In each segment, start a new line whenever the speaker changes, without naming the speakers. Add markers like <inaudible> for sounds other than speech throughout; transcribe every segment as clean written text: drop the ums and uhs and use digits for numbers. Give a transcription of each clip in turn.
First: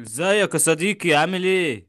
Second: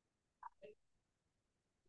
ازيك يا صديقي عامل ايه؟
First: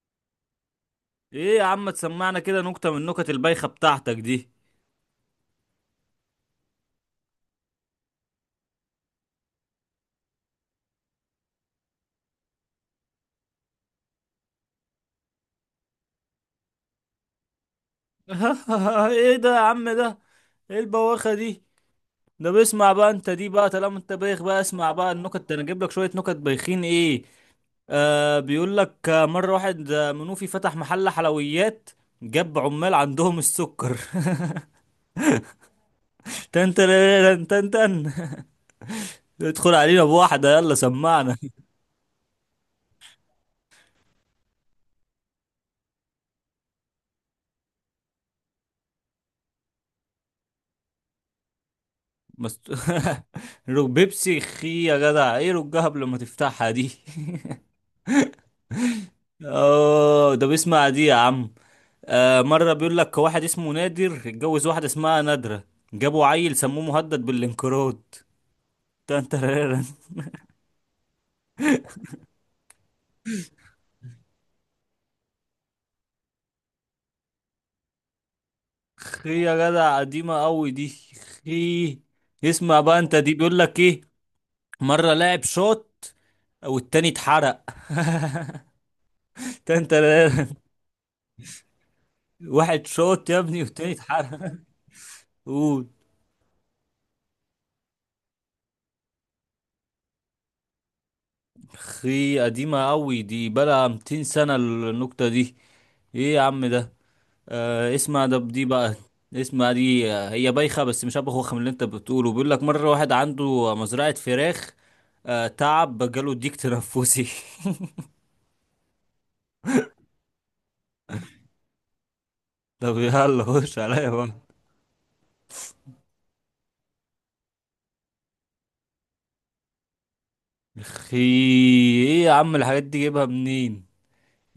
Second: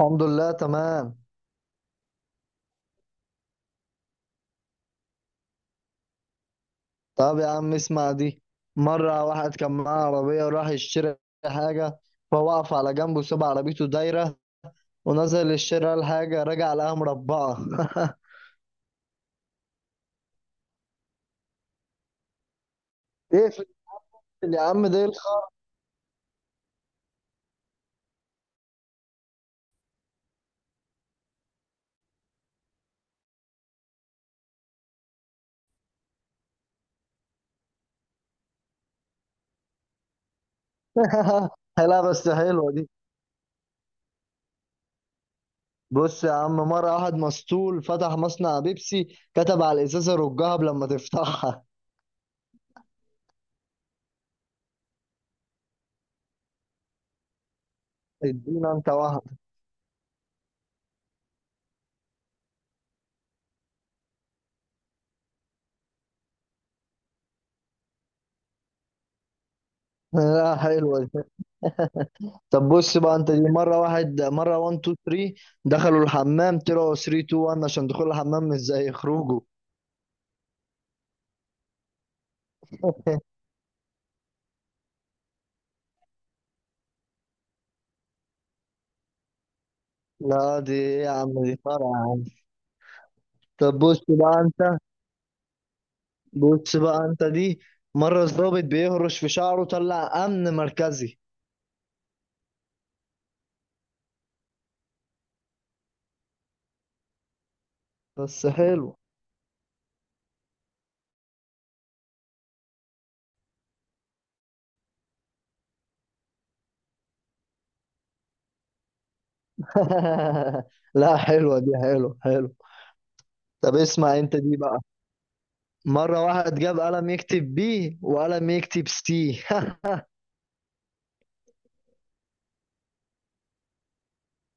الحمد لله تمام.
ايه يا عم تسمعنا كده نكتة من النكت البايخة بتاعتك دي.
طب يا عم اسمع دي. مرة واحد كان معاه عربية وراح يشتري حاجة، فوقف على جنبه ساب عربيته دايرة ونزل يشتري الحاجة، رجع لقاها مربعة.
<laughs> ايه ده يا عم ده؟ ايه البواخة دي؟ ده بيسمع بقى انت
<laughs>
دي
ايه في
بقى، طالما انت بايخ بقى
يا عم
اسمع
ده؟ إيه
بقى
الخ-؟
النكت. ده انا اجيب لك شوية نكت بايخين ايه؟ آه بيقول لك مرة واحد منوفي فتح محل حلويات، جاب عمال عندهم السكر. <laughs> تن تن تن تن <laughs> تن. ادخل علينا بواحدة يلا سمعنا.
<laughs> لا بس حلوة دي. بص يا عم، مرة واحد مسطول فتح مصنع بيبسي، كتب على الإزازة رجها لما تفتحها.
مست... <laughs> بيبسي خي يا جدع، ايه رجها قبل ما تفتحها دي.
<laughs> ادينا انت
<laughs>
واحد.
اه ده بيسمع دي يا عم. آه مرة بيقول لك واحد اسمه نادر اتجوز واحدة اسمها نادرة، جابوا عيل سموه مهدد بالانقراض. تنترارن <laughs>
لا حلوة دي. طب بص بقى انت دي. مره واحد 1 2 3 دخلوا الحمام، طلعوا 3 2 1 عشان دخول الحمام مش زي خروجه.
خي يا جدع قديمة قوي دي. خي. اسمع بقى انت دي
<laughs>
بيقول لك ايه. مرة لاعب شوت والتاني اتحرق. <laughs> تنترارن.
لا دي ايه يا عم؟ دي فرع يا عم.
واحد شوت يا ابني
طب
والتاني
بص بقى
اتحرق. <laughs>
انت.
قول.
بص بقى انت دي. مره الضابط بيهرش في شعره طلع امن مركزي.
اخي قديمة قوي دي، بلا 200 سنة النكتة دي. ايه يا عم ده. آه اسمع ده
بس
دي بقى.
حلو.
اسمع دي. هي بايخة بس مش هبقى خوخة من اللي انت بتقوله. بيقول لك مرة واحد عنده مزرعة فراخ. آه تعب، جاله ديك تنفسي.
<laughs> لا حلوه دي، حلو حلو.
<laughs> طب يلا
طب
خش عليا
اسمع
بقى.
انت دي بقى. مره واحد جاب قلم يكتب بي وقلم يكتب سي. <laughs>
اخي. ايه يا عم الحاجات دي جايبها منين.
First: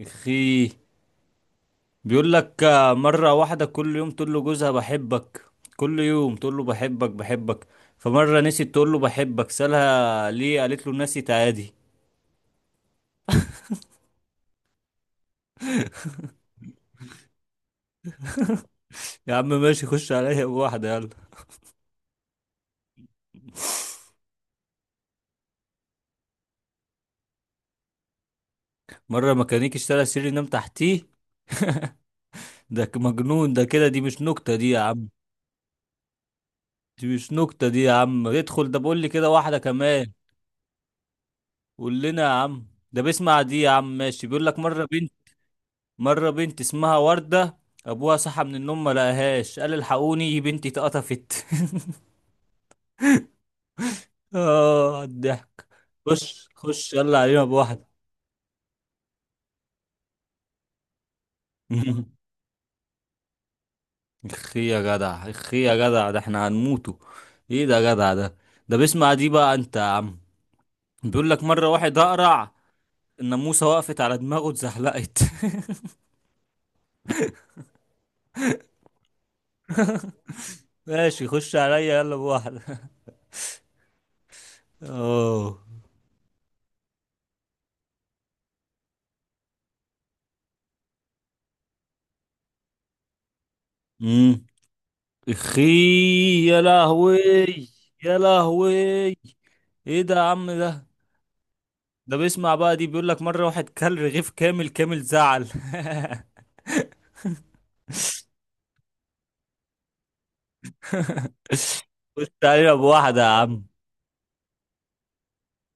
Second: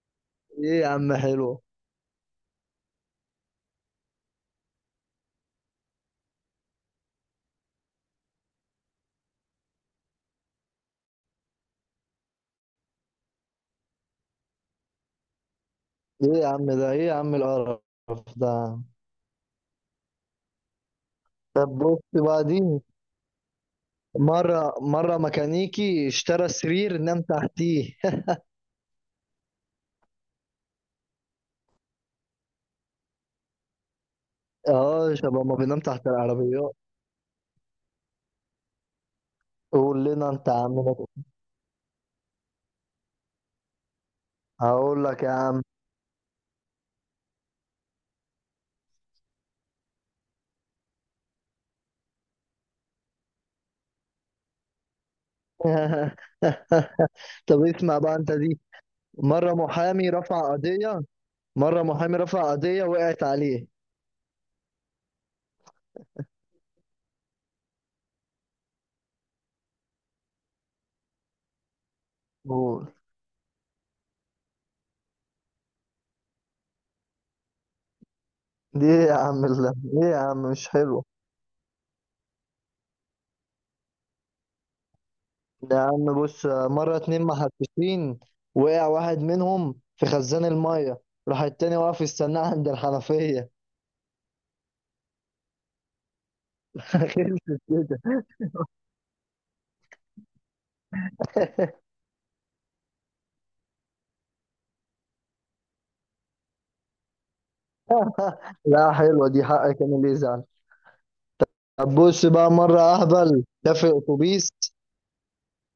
اخي.
ايه يا عم حلو.
بيقول لك مرة واحدة كل يوم تقول له جوزها بحبك، كل يوم تقول له بحبك بحبك، فمرة نسيت تقول له بحبك، سألها ليه، قالت له نسيت عادي.
ايه يا عم ده؟ ايه يا عم القرف ده؟
يا عم ماشي، خش عليا بواحدة يلا.
طب بص بقى دي. مرة ميكانيكي اشترى سرير نام تحتيه.
مرة ميكانيكي اشترى سرير نام تحتيه. ده مجنون ده كده، دي مش نكتة دي
<laughs>
يا عم.
اه، شباب ما بينام تحت العربيات.
دي مش نكتة دي يا عم. ادخل ده بقول لي كده واحدة
قول
كمان.
لنا انت يا عم ده.
قول لنا يا عم. ده بيسمع دي يا عم ماشي، بيقول لك مرة
هقول
بنت،
لك يا عم.
مرة بنت اسمها وردة، أبوها صحى من النوم ما لقاهاش، قال الحقوني بنتي اتقطفت. <laughs> آه الضحك.
<laughs>
خش خش يلا علينا
طب اسمع
بواحدة.
بقى انت دي. مرة محامي رفع قضية مرة محامي
<laughs>
رفع قضية وقعت عليه.
اخي يا جدع، اخي يا جدع، ده احنا هنموته. ايه ده يا جدع ده. ده بيسمع دي بقى انت يا عم. بيقول لك مرة واحد أقرع،
قول.
الناموسة وقفت على دماغه اتزحلقت.
دي ايه يا عم؟ الله، ايه يا عم مش
<laughs>
حلو.
ماشي خش عليا يلا بواحدة. <laughs> اه.
يا عم بص، مرة اتنين محششين وقع واحد منهم في خزان المية، راح التاني واقف يستناه عند الحنفية.
امم. اخي. يا لهوي.
خلصت
يا
كده.
لهوي. ايه ده يا عم ده. ده بيسمع بقى دي، بيقول لك مرة واحد كل رغيف كامل كامل زعل. <laughs>
<laughs> لا حلوة دي، حقك انا اللي يزعل. طب بص
قلت
بقى،
علينا
مرة
بواحدة يا
اهبل
عم.
ده في اتوبيس.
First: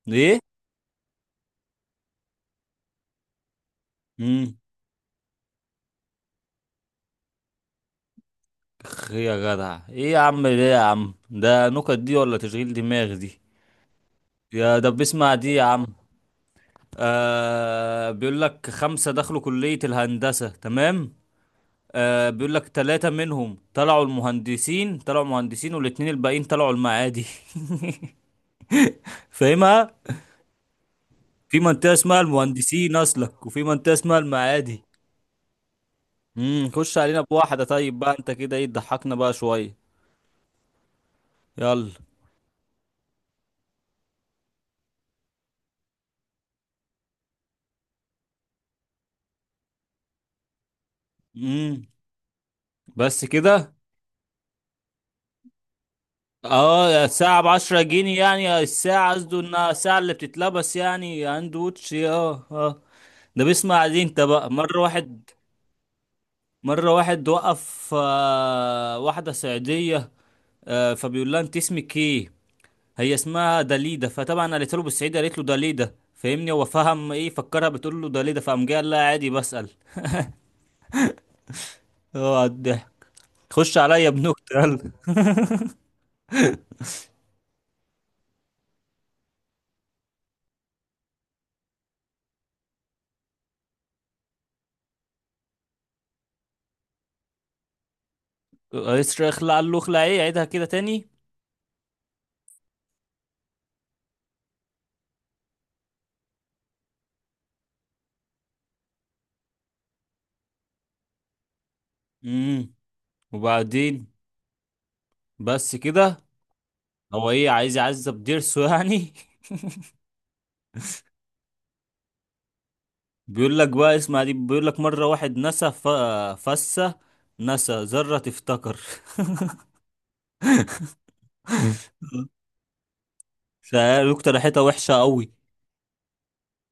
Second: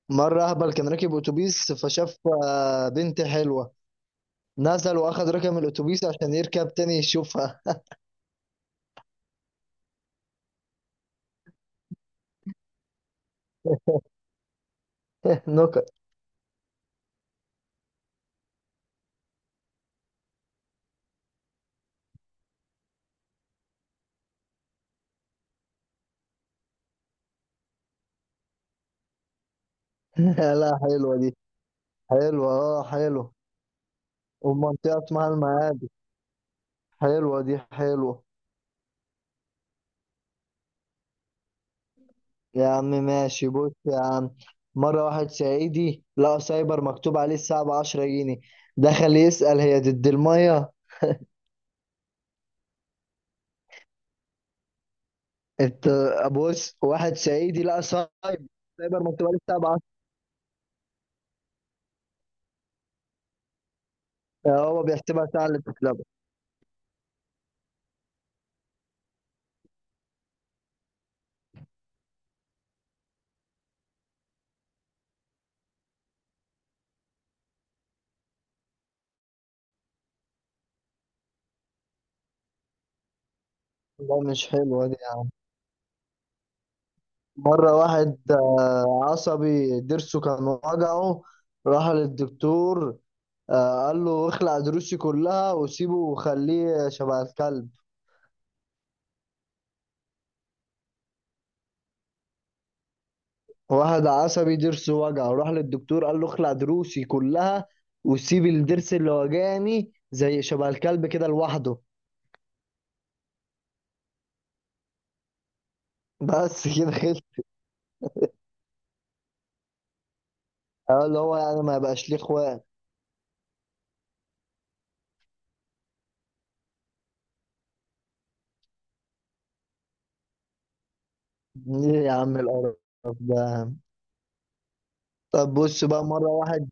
ايه.
مرة اهبل كان راكب اتوبيس فشاف بنت حلوة،
امم.
نزل واخد رقم الاتوبيس عشان يركب تاني يشوفها.
اخ يا جدع، ايه يا عم ده يا عم ده، نكت دي ولا تشغيل دماغ دي. يا ده بيسمع
<laughs>
دي يا عم.
نكت.
آه بيقول لك خمسة دخلوا كلية الهندسة، تمام؟ آه بيقول لك ثلاثة منهم طلعوا المهندسين، طلعوا مهندسين، والاتنين الباقيين طلعوا المعادي. <laughs> فاهمها.
<laughs> لا حلوة دي،
في منطقة اسمها
حلوة. اه
المهندسين
حلو.
أصلك، وفي منطقة اسمها المعادي.
ومنطقة اسمها المعادي.
امم. خش علينا
حلوة دي،
بواحدة طيب بقى،
حلوة.
أنت كده إيه، تضحكنا بقى شوية. يلا.
يا عم ماشي، بص يا عم، مرة واحد صعيدي لقى سايبر مكتوب عليه الساعة بعشرة جنيه، دخل يسأل هي ضد المية.
امم. بس كده؟
انت بص،
اه،
واحد
الساعة
صعيدي
بعشرة
لقى
جنيه
سايب،
يعني
سايبر
الساعة،
مكتوب عليه
قصده
الساعة
إنها
بعشرة.
الساعة اللي بتتلبس يعني، هاند ووتش، اه اه. ده بيسمع عليه أنت بقى. مرة
هو بيحسبها
واحد،
ساعة اللي بتتلعب.
مرة واحد وقف واحدة صعيدية، فبيقول لها أنت اسمك إيه؟ هي اسمها داليدا، فطبعا قالت له بالصعيدي، قالت له داليدا، فاهمني؟ هو فهم ايه، فكرها بتقول له داليدا، فقام جاي قال لها عادي بسأل. هو على الضحك. خش عليا
لا مش
بنكتة
حلوة
يلا.
دي يعني. مرة واحد عصبي ضرسه كان وجعه، راح للدكتور، قال له اخلع ضروسي كلها وسيبه وخليه شبه الكلب.
رئيس اخلع، قال له اخلع ايه، عيدها كده تاني.
واحد عصبي ضرسه وجعه راح للدكتور قال له اخلع ضروسي كلها وسيب الضرس اللي وجعني زي شبه الكلب كده لوحده.
امم. وبعدين؟ بس كده؟
بس كده خلص.
هو ايه عايز يعذب ضرسه يعني.
قال له هو يعني ما يبقاش ليه اخوات.
<laughs> بيقول لك بقى اسمع دي، بيقول لك مرة واحد نسى فسة، نسى ذرة تفتكر.
ايه
<laughs>
يا عم القرف ده يا عم؟
فقالوا اقترحتها وحشة قوي.
طب بص بقى مرة واحد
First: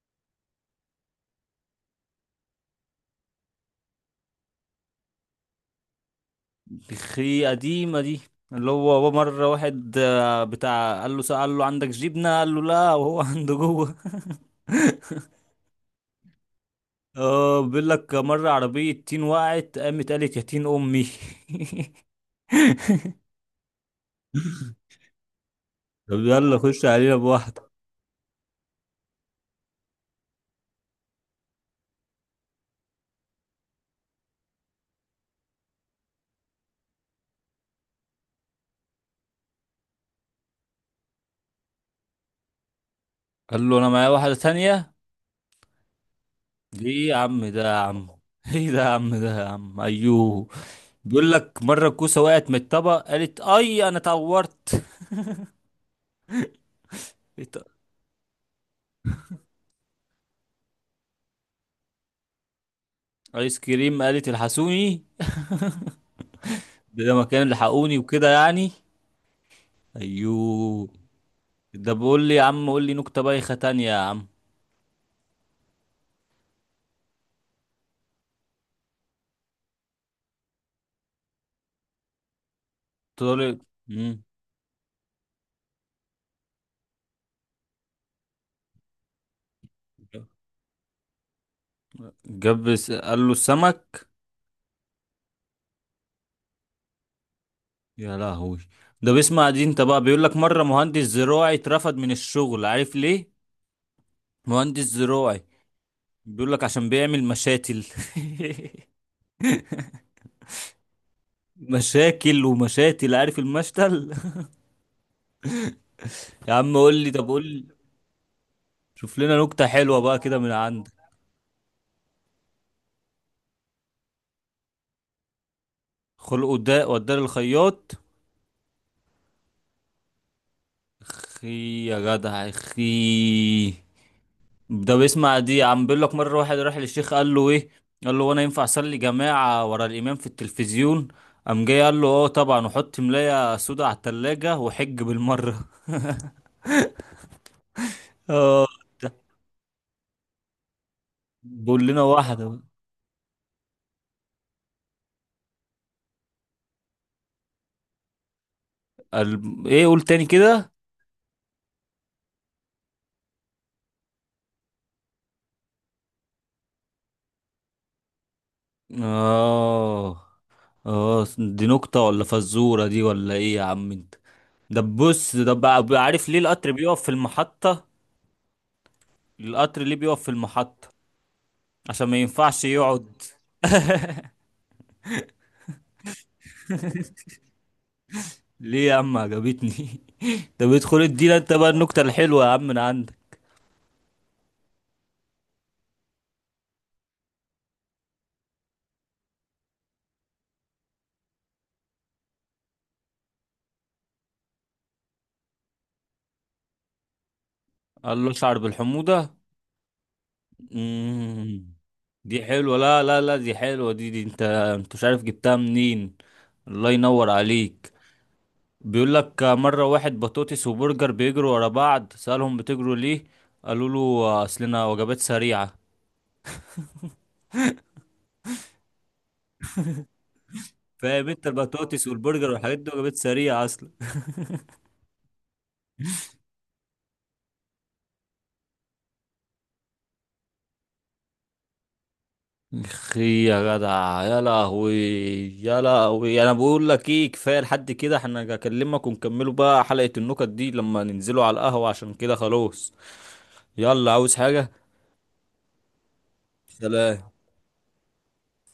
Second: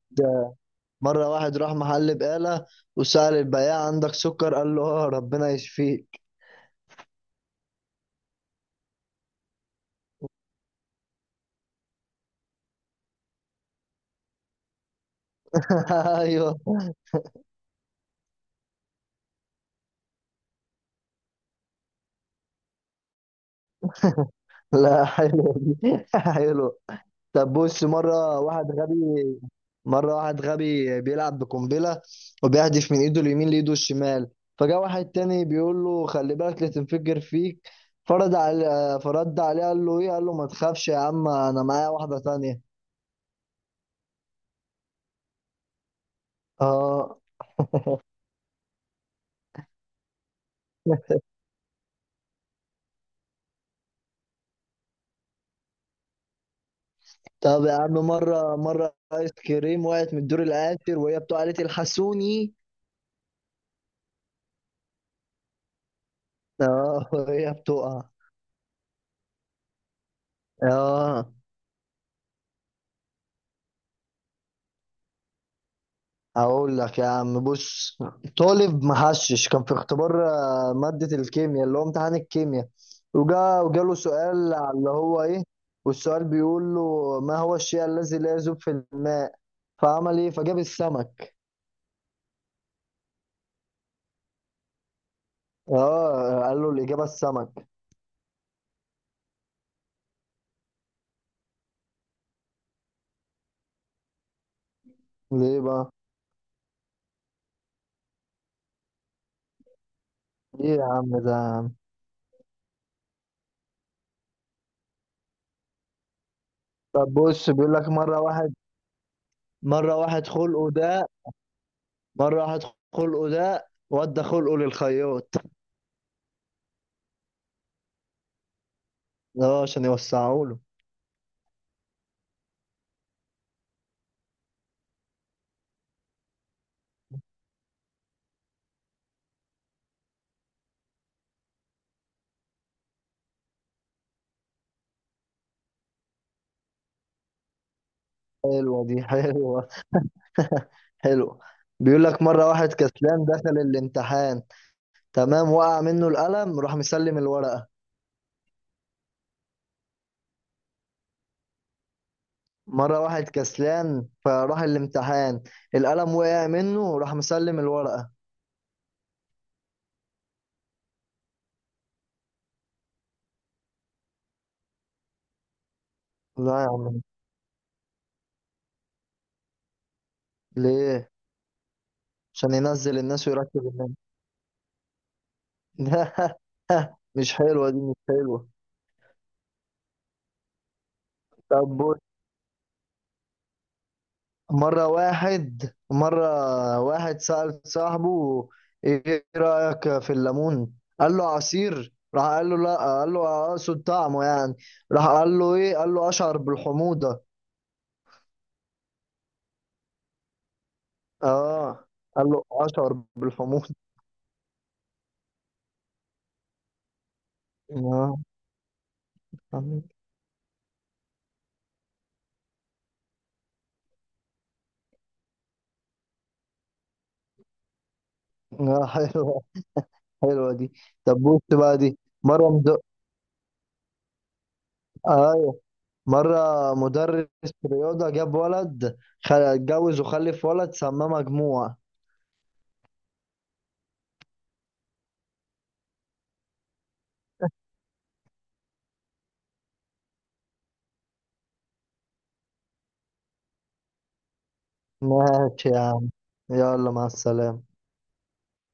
مرة واحد راح محل بقالة وسأل البياع عندك سكر، قال له اه ربنا يشفيك.
الخي قديمة دي. اللي هو مرة واحد بتاع قال له، قال له عندك جبنة، قال له لا وهو <laughs> عنده جوه.
<laughs> ايوه.
اه بيقول لك مرة عربية تين وقعت، قامت قالت يا تين أمي. <laughs>
لا حلو دي، <laughs>
طب يلا
حلو.
خش علينا
طب
بواحدة.
بص، مرة واحد غبي بيلعب بقنبلة، وبيهدف من ايده اليمين لايده الشمال، فجاء واحد تاني بيقول له خلي بالك لا تنفجر فيك. فرد عليه قال له ايه، قال له ما تخافش يا عم انا معايا واحدة تانية.
قال له أنا معايا واحدة تانية. دي إيه يا
اه.
عم ده يا
<laughs>
عم. <laughs> ايه ده يا عم ده يا عم، ايوه. بيقول لك مرة الكوسة وقعت من الطبق، قالت اي انا اتعورت.
طب يا
<laughs>
عم، مرة آيس كريم وقعت من الدور الآخر وهي بتقع قالت الحسوني.
ايس كريم قالت الحسوني. <laughs> ده
اه
لما كانوا
وهي
لحقوني
بتقع.
وكده يعني. ايوه.
اه.
ده بيقول لي يا عم قول لي نكتة بايخة تانية يا عم.
أقول لك يا عم، بص، طالب محشش كان في اختبار مادة الكيمياء اللي هو امتحان الكيمياء،
قلت له
وجاله
مم.
سؤال على اللي هو إيه. والسؤال بيقول له ما هو الشيء الذي لا يذوب في الماء، فعمل إيه، فجاب السمك.
قال له السمك.
اه قال له الإجابة السمك.
يا لهوي. ده بيسمع دي انت بقى، بيقول لك مرة مهندس زراعي اترفد من الشغل، عارف ليه؟ مهندس زراعي.
ليه بقى؟
بيقول لك عشان بيعمل مشاتل. <laughs>
ليه يا عم ده؟
مشاكل ومشاتل، عارف المشتل. <laughs> يا عم قول لي،
طب
طب قول
بص،
لي.
بيقول لك
شوف لنا نكتة
مرة
حلوة بقى
واحد
كده من
خلقه
عندك.
ده مرة واحد خلقه ده ودى خلقه للخياط.
خلقه ده وداه للخياط.
اه عشان يوسعه له.
اخي يا جدع، اخي. ده بيسمع دي عم، بيقول لك مره واحد راح للشيخ قال له ايه، قال له وانا ينفع اصلي جماعه ورا الامام في التلفزيون، قام جاي قال له اه طبعا، وحط ملايه سودا على التلاجة وحج بالمره. <laughs>
حلوة دي، حلوة، حلوة.
بقول لنا
بيقول لك
واحده
مرة
بقى.
واحد كسلان دخل الامتحان، تمام، وقع منه القلم راح مسلم الورقة.
قال ايه؟ قول تاني كده.
مرة واحد كسلان فراح الامتحان، القلم وقع منه راح مسلم الورقة.
اه. اه دي نكته ولا فزوره دي ولا ايه يا عم انت. ده بص ده بقى عارف ليه
لا يا
القطر
عم.
بيقف في المحطه. القطر ليه بيقف في المحطه؟
ليه؟
عشان ما
عشان
ينفعش
ينزل
يقعد.
الناس ويرتب الناس. <laughs> لا مش حلوة دي، مش حلوة.
ليه يا عم، عجبتني. <laughs> طب ادخل ادينا انت بقى
طب،
النكتة الحلوة يا عم من عندك.
مرة واحد سأل صاحبه إيه رأيك في الليمون؟ قال له عصير، راح قال له لا، قال له أقصد طعمه يعني. راح قال له إيه؟ قال له أشعر بالحموضة.
قال له اشعر بالحموضة. مم.
آه قال له
دي حلوة،
أشعر
لا لا لا دي
بالحموضة.
حلوة دي انت مش عارف جبتها منين. الله ينور عليك.
آه.
بيقول لك مرة واحد بطاطس وبرجر بيجروا ورا بعض، سألهم بتجروا ليه، قالوا له اصلنا وجبات سريعة.
آه حلوة، حلوة دي. طب
فاهم
بص
انت،
بقى دي،
البطاطس
مرة
والبرجر والحاجات
مد...
دي وجبات سريعة اصلا.
أيوه، مرة مدرس رياضة جاب ولد، خ- اتجوز وخلف ولد سماه مجموع.
اخي يا جدع، يا لهوي، يا لهوي. انا بقول لك ايه، كفايه لحد كده، احنا هكلمك ونكملوا بقى حلقه النكت دي لما ننزلوا على القهوه، عشان كده خلاص. يلا، عاوز حاجه؟
ماشي يا عم، يلا مع
سلام.
السلامة.